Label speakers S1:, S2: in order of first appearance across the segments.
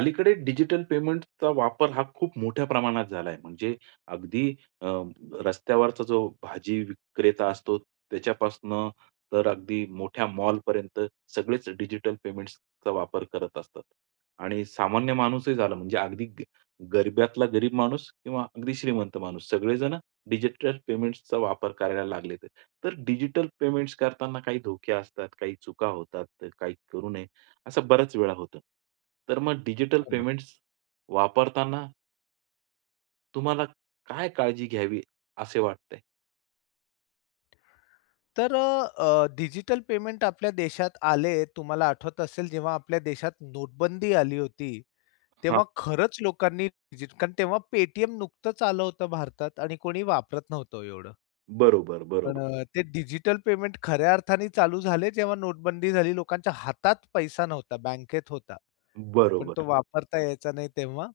S1: अलीकडे डिजिटल पेमेंटचा वापर हा खूप मोठ्या प्रमाणात झालाय. म्हणजे अगदी अ, रस्त्यावरचा जो भाजी विक्रेता असतो त्याच्यापासून तर अगदी मोठ्या मॉलपर्यंत सगळेच डिजिटल पेमेंट्सचा वापर करत असतात. आणि सामान्य माणूसही झाला. म्हणजे अगदी ग गरिबातला गरीब माणूस किंवा अगदी श्रीमंत माणूस. सगळेजण डिजिटल पेमेंट्सचा वापर करायला लागलेत. तर डिजिटल पेमेंट्स करतांना काही धोके असतात, काही चुका होतात. तर काही करू नये, असं बऱ्याच वेळा होतं. तर मग डिजिटल
S2: हो ना.
S1: पेमेंट्स वापरताना तुम्हाला काय काळजी घ्यावी असे वाटते?
S2: तर अ, डिजिटल पेमेंट आपल्या देशात आले, तुम्हाला आठवत असेल जेव्हा आपल्या देशात नोटबंदी आली होती.
S1: हां.
S2: तेव्हा खरंच लोकांनी जितकं तेव्हा Paytm नुकतंच आलं होतं भारतात आणि कोणी वापरत नव्हतं ओ एवढं.
S1: बरोबर,
S2: पण
S1: बरोबर.
S2: अ, ते डिजिटल पेमेंट खऱ्या अर्थाने चालू झाले जेव्हा नोटबंदी झाली. लोकांच्या हातात पैसा नव्हता, बँकेत होता. पण तो
S1: बरोबर.
S2: वापरता यायचा नाही तेव्हा.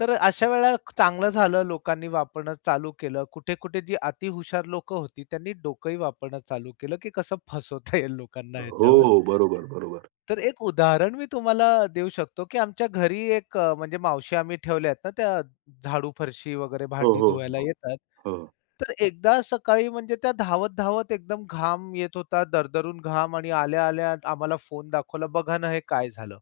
S2: तर अशा वेळेला चांगलं झालं लोकांनी वापरणं चालू केलं. कुठे-कुठे ती अतीहुशार लोकं होती. त्यांनी डोकंही वापरणं चालू केलं, की कसं फसवता येईल लोकांना
S1: हो,
S2: ह्याच्यावर.
S1: हो. बरोबर, बरोबर.
S2: तर एक उदाहरण मी तुम्हाला देऊ शकतो, की आमच्या घरी एक अ, म्हणजे मावशी आम्ही ठेवल्या आहेत ना. त्या झाडू, फरशी वगैरे
S1: हो,
S2: भांडी
S1: हो,
S2: धुवायला
S1: हो,
S2: येतात.
S1: हो.
S2: तर एकदा सकाळी म्हणजे त्या धावत-धावत एकदम घाम येत होता, दरदरून घाम आणि आल्या-आल्या आम्हाला फोन दाखवला. बघा ना, हे काय झालं?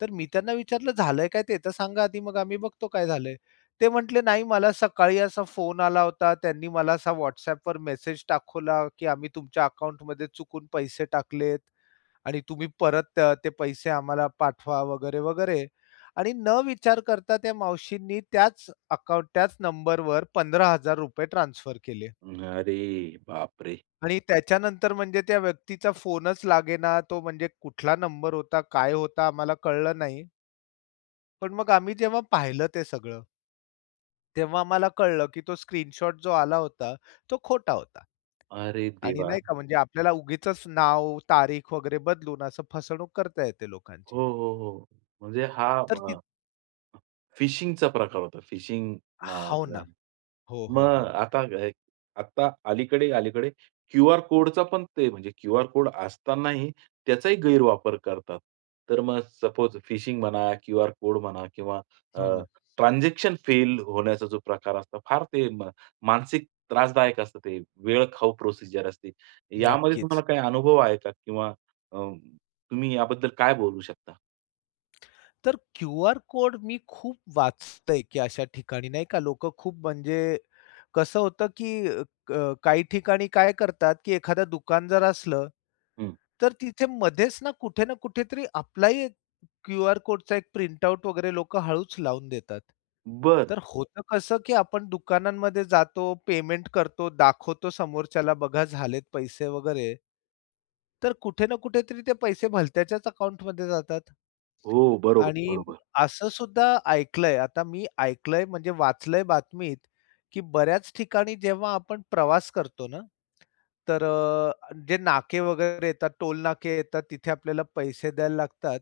S2: तर मी त्यांना विचारलं झालंय काय ते तर सांगा आधी? मग आम्ही बघतो काय झालंय? ते म्हंटले नाही मला सकाळी असा फोन आला होता. त्यांनी मला असा WhatsAppवर मेसेज दाखवला की आम्ही तुमच्या अकाउंटमध्ये चुकून पैसे टाकलेत आणि तुम्ही परत ते पैसे आम्हाला पाठवा वगैरे, वगैरे आणि न विचार करता त्या मावशीनी त्याच अकाउंट, त्याच नंबरवर ₹15,000 ट्रान्सफर केले.
S1: अरे बापरे!
S2: आणि त्याच्यानंतर म्हणजे त्या व्यक्तीचा फोनच लागेना. तो म्हणजे कुठला नंबर होता? काय होता? आम्हाला कळलं नाही. पण मग आम्ही जेव्हा पाहिलं ते सगळं. तेव्हा मला कळलं, की तो स्क्रीनशॉट जो आला होता, तो खोटा होता.
S1: अरे
S2: आणि
S1: देवा!
S2: नाही का म्हणजे आपल्याला उगीचच नाव, तारीख वगैरे बदलून असं फसवणूक करता येते लोकांची.
S1: हो, हो, हो. म्हणजे हा
S2: तर
S1: अ
S2: ती
S1: फिशिंगचा प्रकार होता. फिशिंग
S2: हो
S1: नावाचा.
S2: ना. हो, हो,
S1: मग
S2: हो.
S1: आता आत्ता अलीकडे अलीकडे क्यूआर कोडचा पण ते, म्हणजे क्यूआर कोड असतानाही त्याचाही गैरवापर करतात. तर मग सपोज फिशिंग म्हणा, क्यूआर कोड म्हणा किंवा अ,
S2: हो ना.
S1: ट्रान्झॅक्शन फेल होण्याचा जो प्रकार असतो. फार ते म मानसिक त्रासदायक असतं. ते वेळखाऊ प्रोसिजर असते. यामध्ये
S2: नक्कीच.
S1: तुम्हाला काही अनुभव आहे का किंवा अं, तुम्ही याबद्दल काय बोलू शकता?
S2: तर क्यूआर कोड मी खूप वाचतोय, की अशा ठिकाणी नाही का लोक खूप म्हणजे, कसं होतं की क काही ठिकाणी काय करतात की एखादं दुकान जर असलं,
S1: हं.
S2: तर तिथे मध्येच ना कुठे ना कुठेतरी आपला ही एक क्यू आर कोडचा एक प्रिंटआउट वगैरे लोक हळूच लावून देतात.
S1: बरं.
S2: तर होतं कसं की आपण दुकानांमध्ये जातो. पेमेंट करतो, दाखवतो समोरच्याला बघा झालेत पैसे वगैरे. तर कुठे ना कुठेतरी ते पैसे भलत्याच्याच अकाउंटमध्ये जातात.
S1: हो. बरोबर,
S2: आणि
S1: बरोबर.
S2: असंसुद्धा ऐकल आहे. आता मी ऐकल आहे, म्हणजे वाचलय बातमीत, की बऱ्याच ठिकाणी जेव्हा आपण प्रवास करतो ना, तर अ, जे नाके वगैरे येतात. टोल नाके येतात. तिथे आपल्याला पैसे द्यायला लागतात.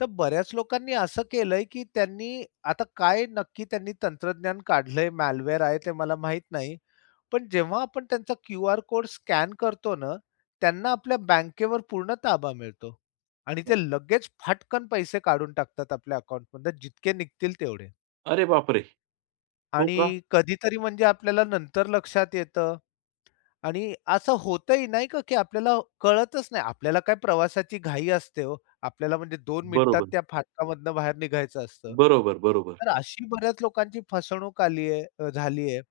S2: तर बऱ्याच लोकांनी असं केलंय, की त्यांनी आता काय नक्की त्यांनी तंत्रज्ञान काढल आहे. म्यालवेअर आहे ते मला माहित नाही. पण जेव्हा आपण त्यांचा क्यूआर कोड स्कॅन करतो ना, त्यांना आपल्या बँकेवर पूर्ण ताबा मिळतो आणि ते लगेच फटकन पैसे काढून टाकतात आपल्या अकाउंटमधुन. जितके निघतील तेवढे.
S1: अरे बापरे! हो
S2: आणि
S1: का?
S2: कधीतरी म्हणजे आपल्याला नंतर लक्षात येतं. आणि असं होत ही नाही का, की आपल्याला कळतच नाही. आपल्याला काय प्रवासाची घाई असते हो. आपल्याला म्हणजे 2 मिनिटात
S1: बरोबर.
S2: त्या फाटकामधून बाहेर निघायचं असतं.
S1: बरोबर, बरोबर.
S2: तर अशी बऱ्याच लोकांची फसवणूक आली आहे. अ, झाली आहे.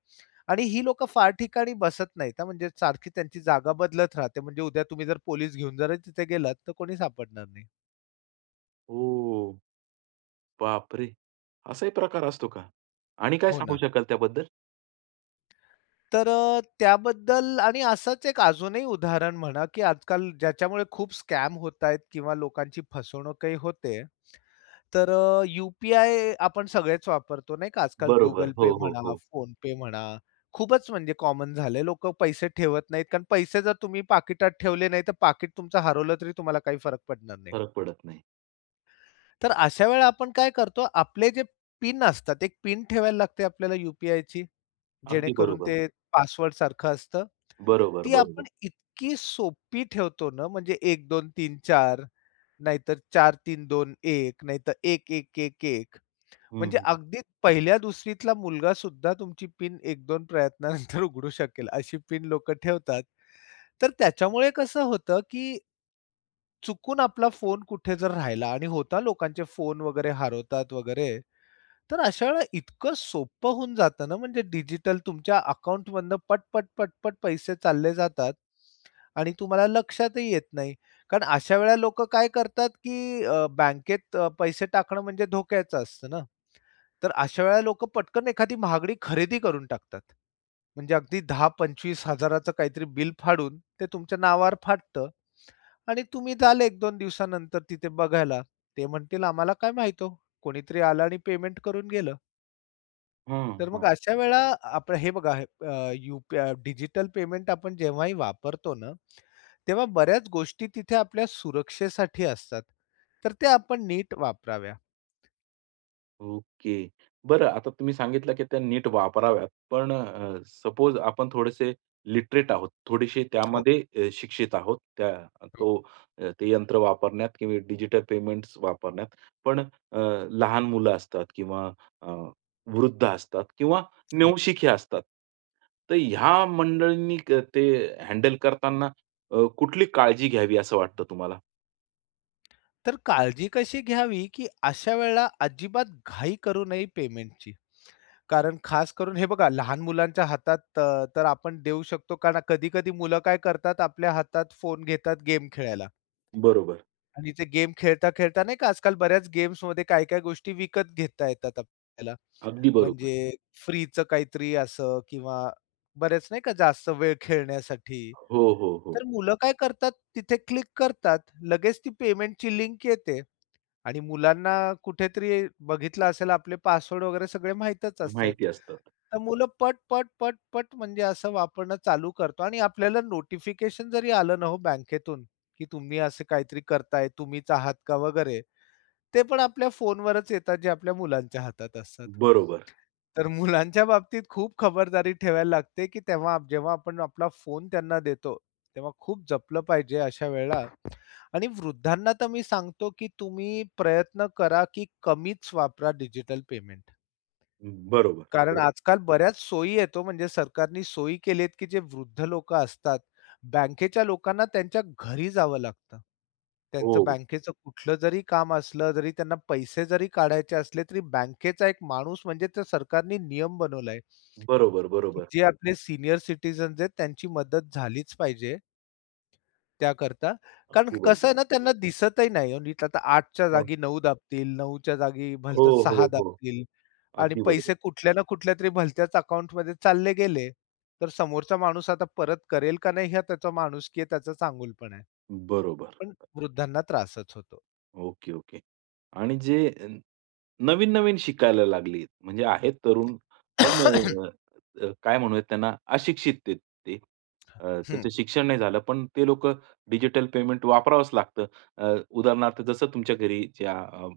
S2: आणि ही लोकं फार ठिकाणी बसत नाहीत. हां, म्हणजे सारखी त्यांची जागा बदलत राहते. म्हणजे उद्या तुम्ही जर पोलीस घेऊन जर तिथे गेलात. तर कोणी सापडणार नाही.
S1: ओ, बापरे! असाही प्रकार असतो का? आणि काय
S2: हो
S1: सांगू
S2: ना.
S1: शकाल त्याबद्दल?
S2: तर अ, त्याबद्दल आणि असच एक अजूनही उदाहरण म्हणा की आजकाल ज्याच्यामुळे खूप स्कॅम होत आहे किंवा लोकांची फसवणूकही होते. तर अ, यू-पी-आय आपण सगळेच वापरतो, नाही का. आजकाल
S1: बरोबर.
S2: Google
S1: हो,
S2: Pay
S1: हो,
S2: म्हणा,
S1: हो.
S2: PhonePe म्हणा. खूपच म्हणजे कॉमन झालं आहे लोकं पैसे ठेवत नाहीत कारण पैसे जर तुम्ही पाकिटात ठेवले नाही. तर पाकीट तुमचं हरवलं तरी तुम्हाला काही फरक पडणार नाही.
S1: फरक पडत नाही.
S2: तर अशा वेळेला आपण काय करतो. आपले जे पिन असतात. एक पिन ठेवायला लागते आपल्याला यू-पी-आयची.
S1: अगदी
S2: जेणेकरून
S1: बरोबर.
S2: ते पासवर्डसारखं असतं.
S1: बरोबर,
S2: ती आपण
S1: बरोबर.
S2: इतकी सोपी ठेवतो ना, म्हणजे 1, 2, 3, 4 नाहीतर, 4, 3, 2, 1 नाहीतर, 1, 1, 1, 1,
S1: हं,
S2: म्हणजे
S1: हं.
S2: अगदी पहिल्या दुसरीतला मुलगासुद्धा तुमची पिन 1, 2 प्रयत्नानंतर उघडू शकेल. अशी पिन लोक ठेवतात. तर त्याच्यामुळे कसं होतं की चुकून आपला फोन कुठे जर राहिला आणि होता लोकांचे फोन वगैरे हरवतात वगैरे. तर अशा वेळेला इतकं सोपं होऊन जातं ना. म्हणजे डिजिटल तुमच्या अकाउंटमधनं पट, पट, पट, पट पैसे चालले जातात आणि तुम्हाला लक्षातही येत नाही. कारण अशा वेळेला लोकं काय करतात, की अ, बँकेत अ, पैसे टाकणं म्हणजे धोक्याचं असतं ना. तर अशा वेळेला लोकं पटकन एखादी महागडी खरेदी करून टाकतात. म्हणजे अगदी 10-25000 च काहीतरी बिल फाडून, ते तुमच्या नावावर फाटतं. आणि तुम्ही जाल 1-2 दिवसानंतर तिथे बघायला. ते म्हणतील आम्हाला काय माहित हो? कोणीतरी आलं आणि पेमेंट करून गेलं.
S1: हं,
S2: तर मग
S1: हं.
S2: अशा वेळा आपल हे बघा. अ, यूपआ डिजिटल पेमेंट आपण जेव्हाही वापरतो ना. तेव्हा बऱ्याच गोष्टी तिथे आपल्या सुरक्षेसाठी असतात. तर ते आपण नीट वापराव्या.
S1: ओके. बरं आता तुम्ही सांगितलं, की त्या नीट वापराव्यात. पण अ, सपोज आपण थोडेसे लिटरेट आहोत, थोडेसे
S2: हो.
S1: त्यामध्ये अ, शिक्षित आहोत. त्या
S2: हो.
S1: तो अ, ते यंत्र वापरण्यात किंवा डिजिटल पेमेंट्स वापरण्यात. पण अ, लहान मुलं असतात किंवा अ, वृद्ध असतात किंवा
S2: हो.
S1: नवशिके असतात. तर ह्या मंडळींनी क ते हँडल करतांना. अ, कुठली काळजी घ्यावी असं वाटतं तुम्हाला?
S2: तर काळजी कशी घ्यावी, की अशा वेळेला अजिबात घाई करू नये पेमेंटची. कारण खास करून हे बघा लहान मुलांच्या हातात तर, तर आपण देऊ शकतो कारण कधी-कधी मुलं काय करतात, आपल्या हातात फोन घेतात गेम खेळायला.
S1: बरोबर.
S2: आणि ते गेम खेळता-खेळता नाही का, आजकाल बऱ्याच गेम्समध्ये काय-काय गोष्टी विकत घेता येतात आपल्याला.
S1: अगदी बरोबर.
S2: म्हणजे फ्रीचं काहीतरी असं किंवा बरेच नाही का जास्त वेळ खेळण्यासाठी,
S1: हो, हो, हो.
S2: तर मुलं काय करतात तिथे क्लिक करतात. लगेच ती पेमेंटची लिंक येते आणि मुलांना कुठेतरी बघितलं असेल, आपले पासवर्ड वगैरे सगळे माहीतच असतात.
S1: माहिती असतात.
S2: तर मुलं पट, पट, पट, पट म्हणजे असं वापरणं चालू करतो. आणि आपल्याला नोटिफिकेशन जरी आलं ना हो बँकेतून, की तुम्ही असं काहीतरी करताय. तुम्हीच आहात का वगैरे? ते पण आपल्या फोनवरच येतात. जे आपल्या मुलांच्या हातात असतात.
S1: बरोबर.
S2: तर मुलांच्या बाबतीत खूप खबरदारी ठेवायला लागते, की तेव्हा, जेव्हा आपण आपला फोन त्यांना देतो. तेव्हा खूप जपलं पाहिजे अशा वेळा. आणि वृद्धांना तर मी सांगतो, की तुम्ही प्रयत्न करा, की कमीच वापरा डिजिटल पेमेंट.
S1: बरोबर.
S2: कारण
S1: बरोब
S2: आजकाल बऱ्याच सोयी येतो, म्हणजे सरकारने सोयी केलीत, की जे वृद्ध लोकं असतात. बँकेच्या लोकांना त्यांच्या घरी जावं लागतं. त्यांचं
S1: हो, हो.
S2: बँकेचं कुठलं जरी काम असलं. जरी त्यांना पैसे जरी काढायचे असले, तरी बँकेचा एक माणूस म्हणजे सरकारने नियम बनवलाय.
S1: बरोबर,
S2: की
S1: बरोबर.
S2: जे आपले सीनियर सिटिझन्स आहेत. त्यांची मदत झालीच पाहिजे. त्याकरता. कारण
S1: अगदी
S2: कसं
S1: बरोबर.
S2: आहे ना, त्यांना दिसतही नाही नीट. आता 8च्या
S1: हो.
S2: जागी 9 दाबतील, 9च्या जागी
S1: हो,
S2: भलतच 6
S1: हो, हो.
S2: दाबतील आणि
S1: अगदी बरोबर.
S2: पैसे कुठल्या ना कुठल्यातरी भलत्याच अकाउंटमध्ये चालले गेले. तर समोरचा माणूस आता परत करेल का नाही. हे त्याचा माणुसकी आहे, त्याचा चांगुलपणा आहे.
S1: बरोबर.
S2: पण वृद्धांना त्रासच होतो.
S1: Okay, okay. आणि जे नवीन-नवीन शिकायला लागले. म्हणजे आहेत तरुण. पण काय म्हणूयात त्यांना अशिक्षित आहेत ते. अ,
S2: हं.
S1: त्यांचं शिक्षण नाही झालं. पण ते लोकं डिजिटल पेमेंट वापरावंच लागतं. अ, उदाहरणार्थ जसं तुमच्या घरी ज्या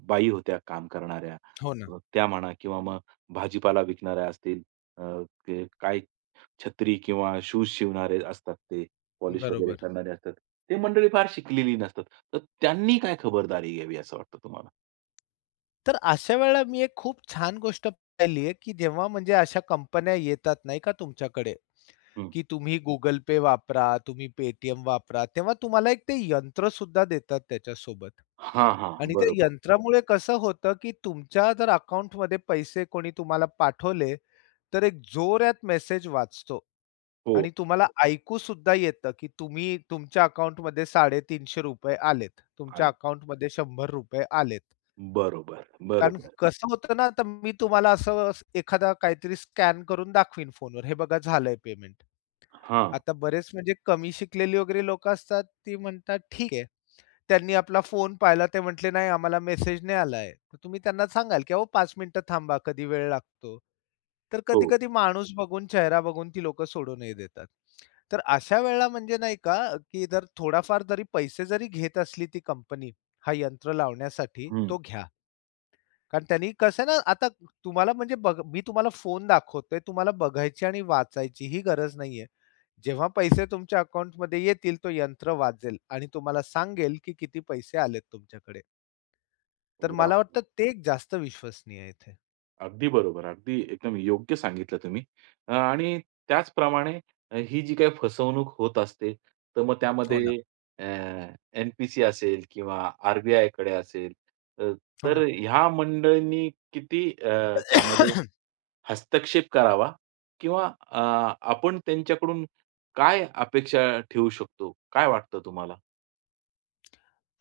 S1: बाई होत्या काम करणाऱ्या,
S2: हो ना.
S1: अ, त्या म्हणा किंवा मग भाजीपाला विकणाऱ्या असतील, अ, ते काही छत्री किंवा शूज शिवणारे असतात ते, पॉलिश वगैरे
S2: बरोबर.
S1: करणारे असतात. ते मंडळी फार शिकलेली नसतात. तर त्यांनी काय खबरदारी घ्यावी असं वाटतं तुम्हाला?
S2: तर अशा वेळेला मी एक खूप छान गोष्ट पाहिली आहे, की जेव्हा म्हणजे अशा कंपन्या येतात नाही का तुमच्याकडे,
S1: हं.
S2: की तुम्ही Google Pay वापरा, तुम्ही Paytm वापरा. तेव्हा तुम्हाला एक ते यंत्रसुद्धा देतात त्याच्यासोबत
S1: हां, हां.
S2: आणि त्या
S1: बरोबर.
S2: यंत्रामुळे कसं होतं, की तुमच्या जर अकाउंटमध्ये पैसे कोणी तुम्हाला पाठवले. तर एक जोरात मेसेज वाचतो
S1: हो.
S2: आणि तुम्हाला ऐकूसुद्धा येतं, की तुम्ही, तुमच्या अकाउंटमध्ये ₹350 आलेत, तुमच्या
S1: आलेत.
S2: अकाउंटमध्ये ₹100 आलेत.
S1: बरोबर,
S2: कारण
S1: बरोबर.
S2: कसं होतं ना, तर मी तुम्हाला असं एखादा काहीतरी स्कॅन करून दाखवीन फोनवर "हे बघा झालंय पेमेंट."
S1: हां.
S2: आता बरेच म्हणजे कमी शिकलेली वगैरे लोकं असतात ती म्हणतात "ठीक आहे." त्यांनी आपला फोन पाहिला ते म्हटले "नाही, आम्हाला मेसेज नाही आला आहे." तुम्ही त्यांना सांगाल की "अहो 5 मिनिट थांबा. कधी वेळ लागतो." तर
S1: हो.
S2: कधी-कधी माणूस बघून चेहरा बघून ती लोकं सोडूनही देतात. तर अशा वेळेला म्हणजे नाही का, की जर थोडाफार जरी पैसे जरी घेत असली ती कंपनी हा यंत्र लावण्यासाठी
S1: हं.
S2: तो घ्या. कारण त्यांनी कसं ना, आता तुम्हाला म्हणजे ब मी तुम्हाला फोन दाखवतोय. तुम्हाला बघायची आणि वाचायची ही गरज नाहीये. जेव्हा पैसे तुमच्या अकाउंटमध्ये येतील तो यंत्र वाजेल आणि तुम्हाला सांगेल की किती पैसे आलेत तुमच्याकडे. तर
S1: वाह!
S2: मला वाटतं
S1: वाह!
S2: ते जास्त विश्वसनीय आहे इथे.
S1: अगदी बरोबर. अगदी, एकदम योग्य सांगितलं तुम्ही आणि त्याचप्रमाणे ही जी काही फसवणूक होत असते, तर मग
S2: हो ना.
S1: त्यामध्ये अ, एन-पी-सी असेल किंवा आर-बी-आयकडे असेल तर
S2: हो
S1: तर
S2: ना.
S1: ह्या मंडळींनी किती अ, त्यामध्ये हस्तक्षेप करावा किंवा अ, आपण त्यांच्याकडून काय अपेक्षा ठेवू शकतो? काय वाटतं तुम्हाला?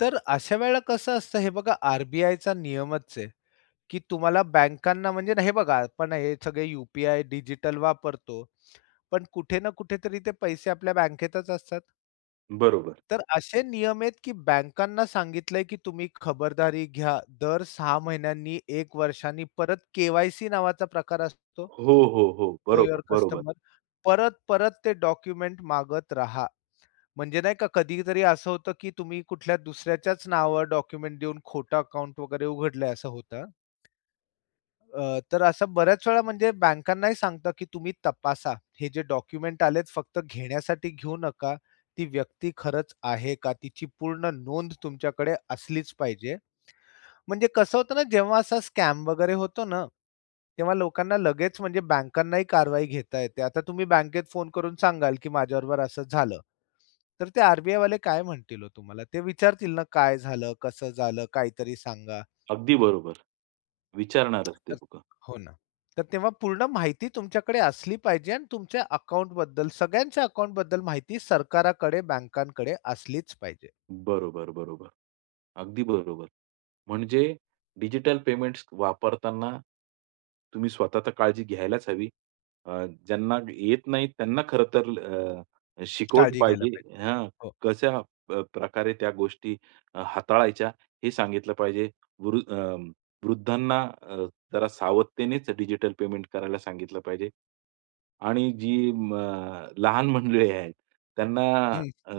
S2: तर अशा वेळेला कसं असतं, हे बघा आर-बी-आयचा नियमच आहे, की तुम्हाला बँकांना म्हणजे ना हे बघा, आपण हे सगळे यू-पी-आय डिजिटल वापरतो. पण कुठे ना कुठे तरी ते पैसे आपल्या बँकेतच असतात.
S1: बरोबर.
S2: तर असे नियम आहेत की बँकांना सांगितलंय की तुम्ही खबरदारी घ्या. दर 6 महिन्यांनी, 1 वर्षांनी परत के-वाय-सी नावाचा प्रकार असतो,
S1: हो, हो, हो.
S2: नो
S1: बरोबर,
S2: युवर
S1: बरोबर.
S2: कस्टमर परत-परत ते डॉक्युमेंट मागत राहा. म्हणजे नाही का कधीतरी असं होतं, की तुम्ही कुठल्या दुसऱ्याच्याच नावावर डॉक्युमेंट देऊन खोटं अकाउंट वगैरे उघडलंय असं होतं. अ, तर असं बऱ्याच वेळा म्हणजे बँकांनाही सांगतात की तुम्ही तपासा, हे जे डॉक्युमेंट आलेत फक्त घेण्यासाठी घेऊ नका, ती व्यक्ती खरंच आहे का? तिची पूर्ण नोंद तुमच्याकडे असलीच पाहिजे. म्हणजे कसं होतं ना, जेव्हा असा स्कॅम वगैरे होतो ना, तेव्हा लोकांना लगेच म्हणजे बँकांनाही कारवाई घेता येते. आता तुम्ही बँकेत फोन करून सांगाल की माझ्याबरोबर असं झालं, तर ते आर-बी-आयवाले काय म्हणतील हो तुम्हाला? ते विचारतील ना काय झालं? कसं झालं? काहीतरी सांगा.
S1: अगदी बरोबर, विचारणारचं ते
S2: तर
S1: लोकं.
S2: हो ना. तर तेव्हा पूर्ण माहिती तुमच्याकडे असली पाहिजे आणि तुमच्या अकाउंटबद्दल, सगळ्यांच्या अकाउंटबद्दल माहिती सरकाराकडे, बँकांकडे असलीच पाहिजे.
S1: बरोबर, बरोबर. अगदी बरोबर, म्हणजे डिजिटल पेमेंट्स वापरताना, तुम्ही स्वतः तर काळजी घ्यायलाच हवी. अ, ज्यांना येत नाही त्यांना खरं तर अ शिकवलं
S2: काळजी घ्यायला पाहिजे.
S1: पाहिजे. हां
S2: हो.
S1: कशा अ प्रकारे त्या गोष्टी हाताळायच्या हे सांगितलं पाहिजे. वृद अं, वृद्धांना अ, जरा सावधतेनेच डिजिटल पेमेंट करायला सांगितलं पाहिजे. आणि जी म लहान मंडळी आहेत त्यांना
S2: हं.
S1: अं अ,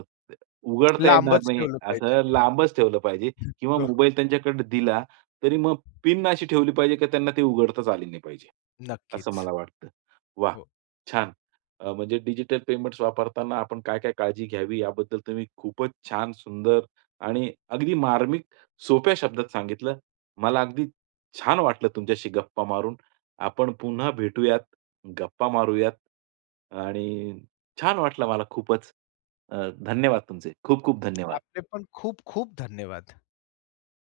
S1: उघडता येणार
S2: लांबच
S1: नाही
S2: ठेवलं पाहिजे.
S1: असं लांबच ठेवलं पाहिजे. किंवा
S2: हो.
S1: मोबाईल त्यांच्याकडे दिला तरी मग पिन अशी ठेवली पाहिजे, की त्यांना ते उघडताच आली नाही पाहिजे, असं
S2: नक्कीच.
S1: मला वाटतं. वाह!
S2: हो.
S1: छान अ, म्हणजे डिजिटल पेमेंट्स वापरताना आपण काय काय काळजी घ्यावी याबद्दल तुम्ही खूपच छान, सुंदर आणि अगदी मार्मिक, सोप्या शब्दात सांगितलं. मला अगदी छान वाटलं तुमच्याशी गप्पा मारून. आपण पुन्हा भेटूयात, गप्पा मारूयात. आणि छान वाटलं मला खूपच. अ, धन्यवाद तुमचे. खूप खूप धन्यवाद.
S2: आपले पण खूप-खूप धन्यवाद.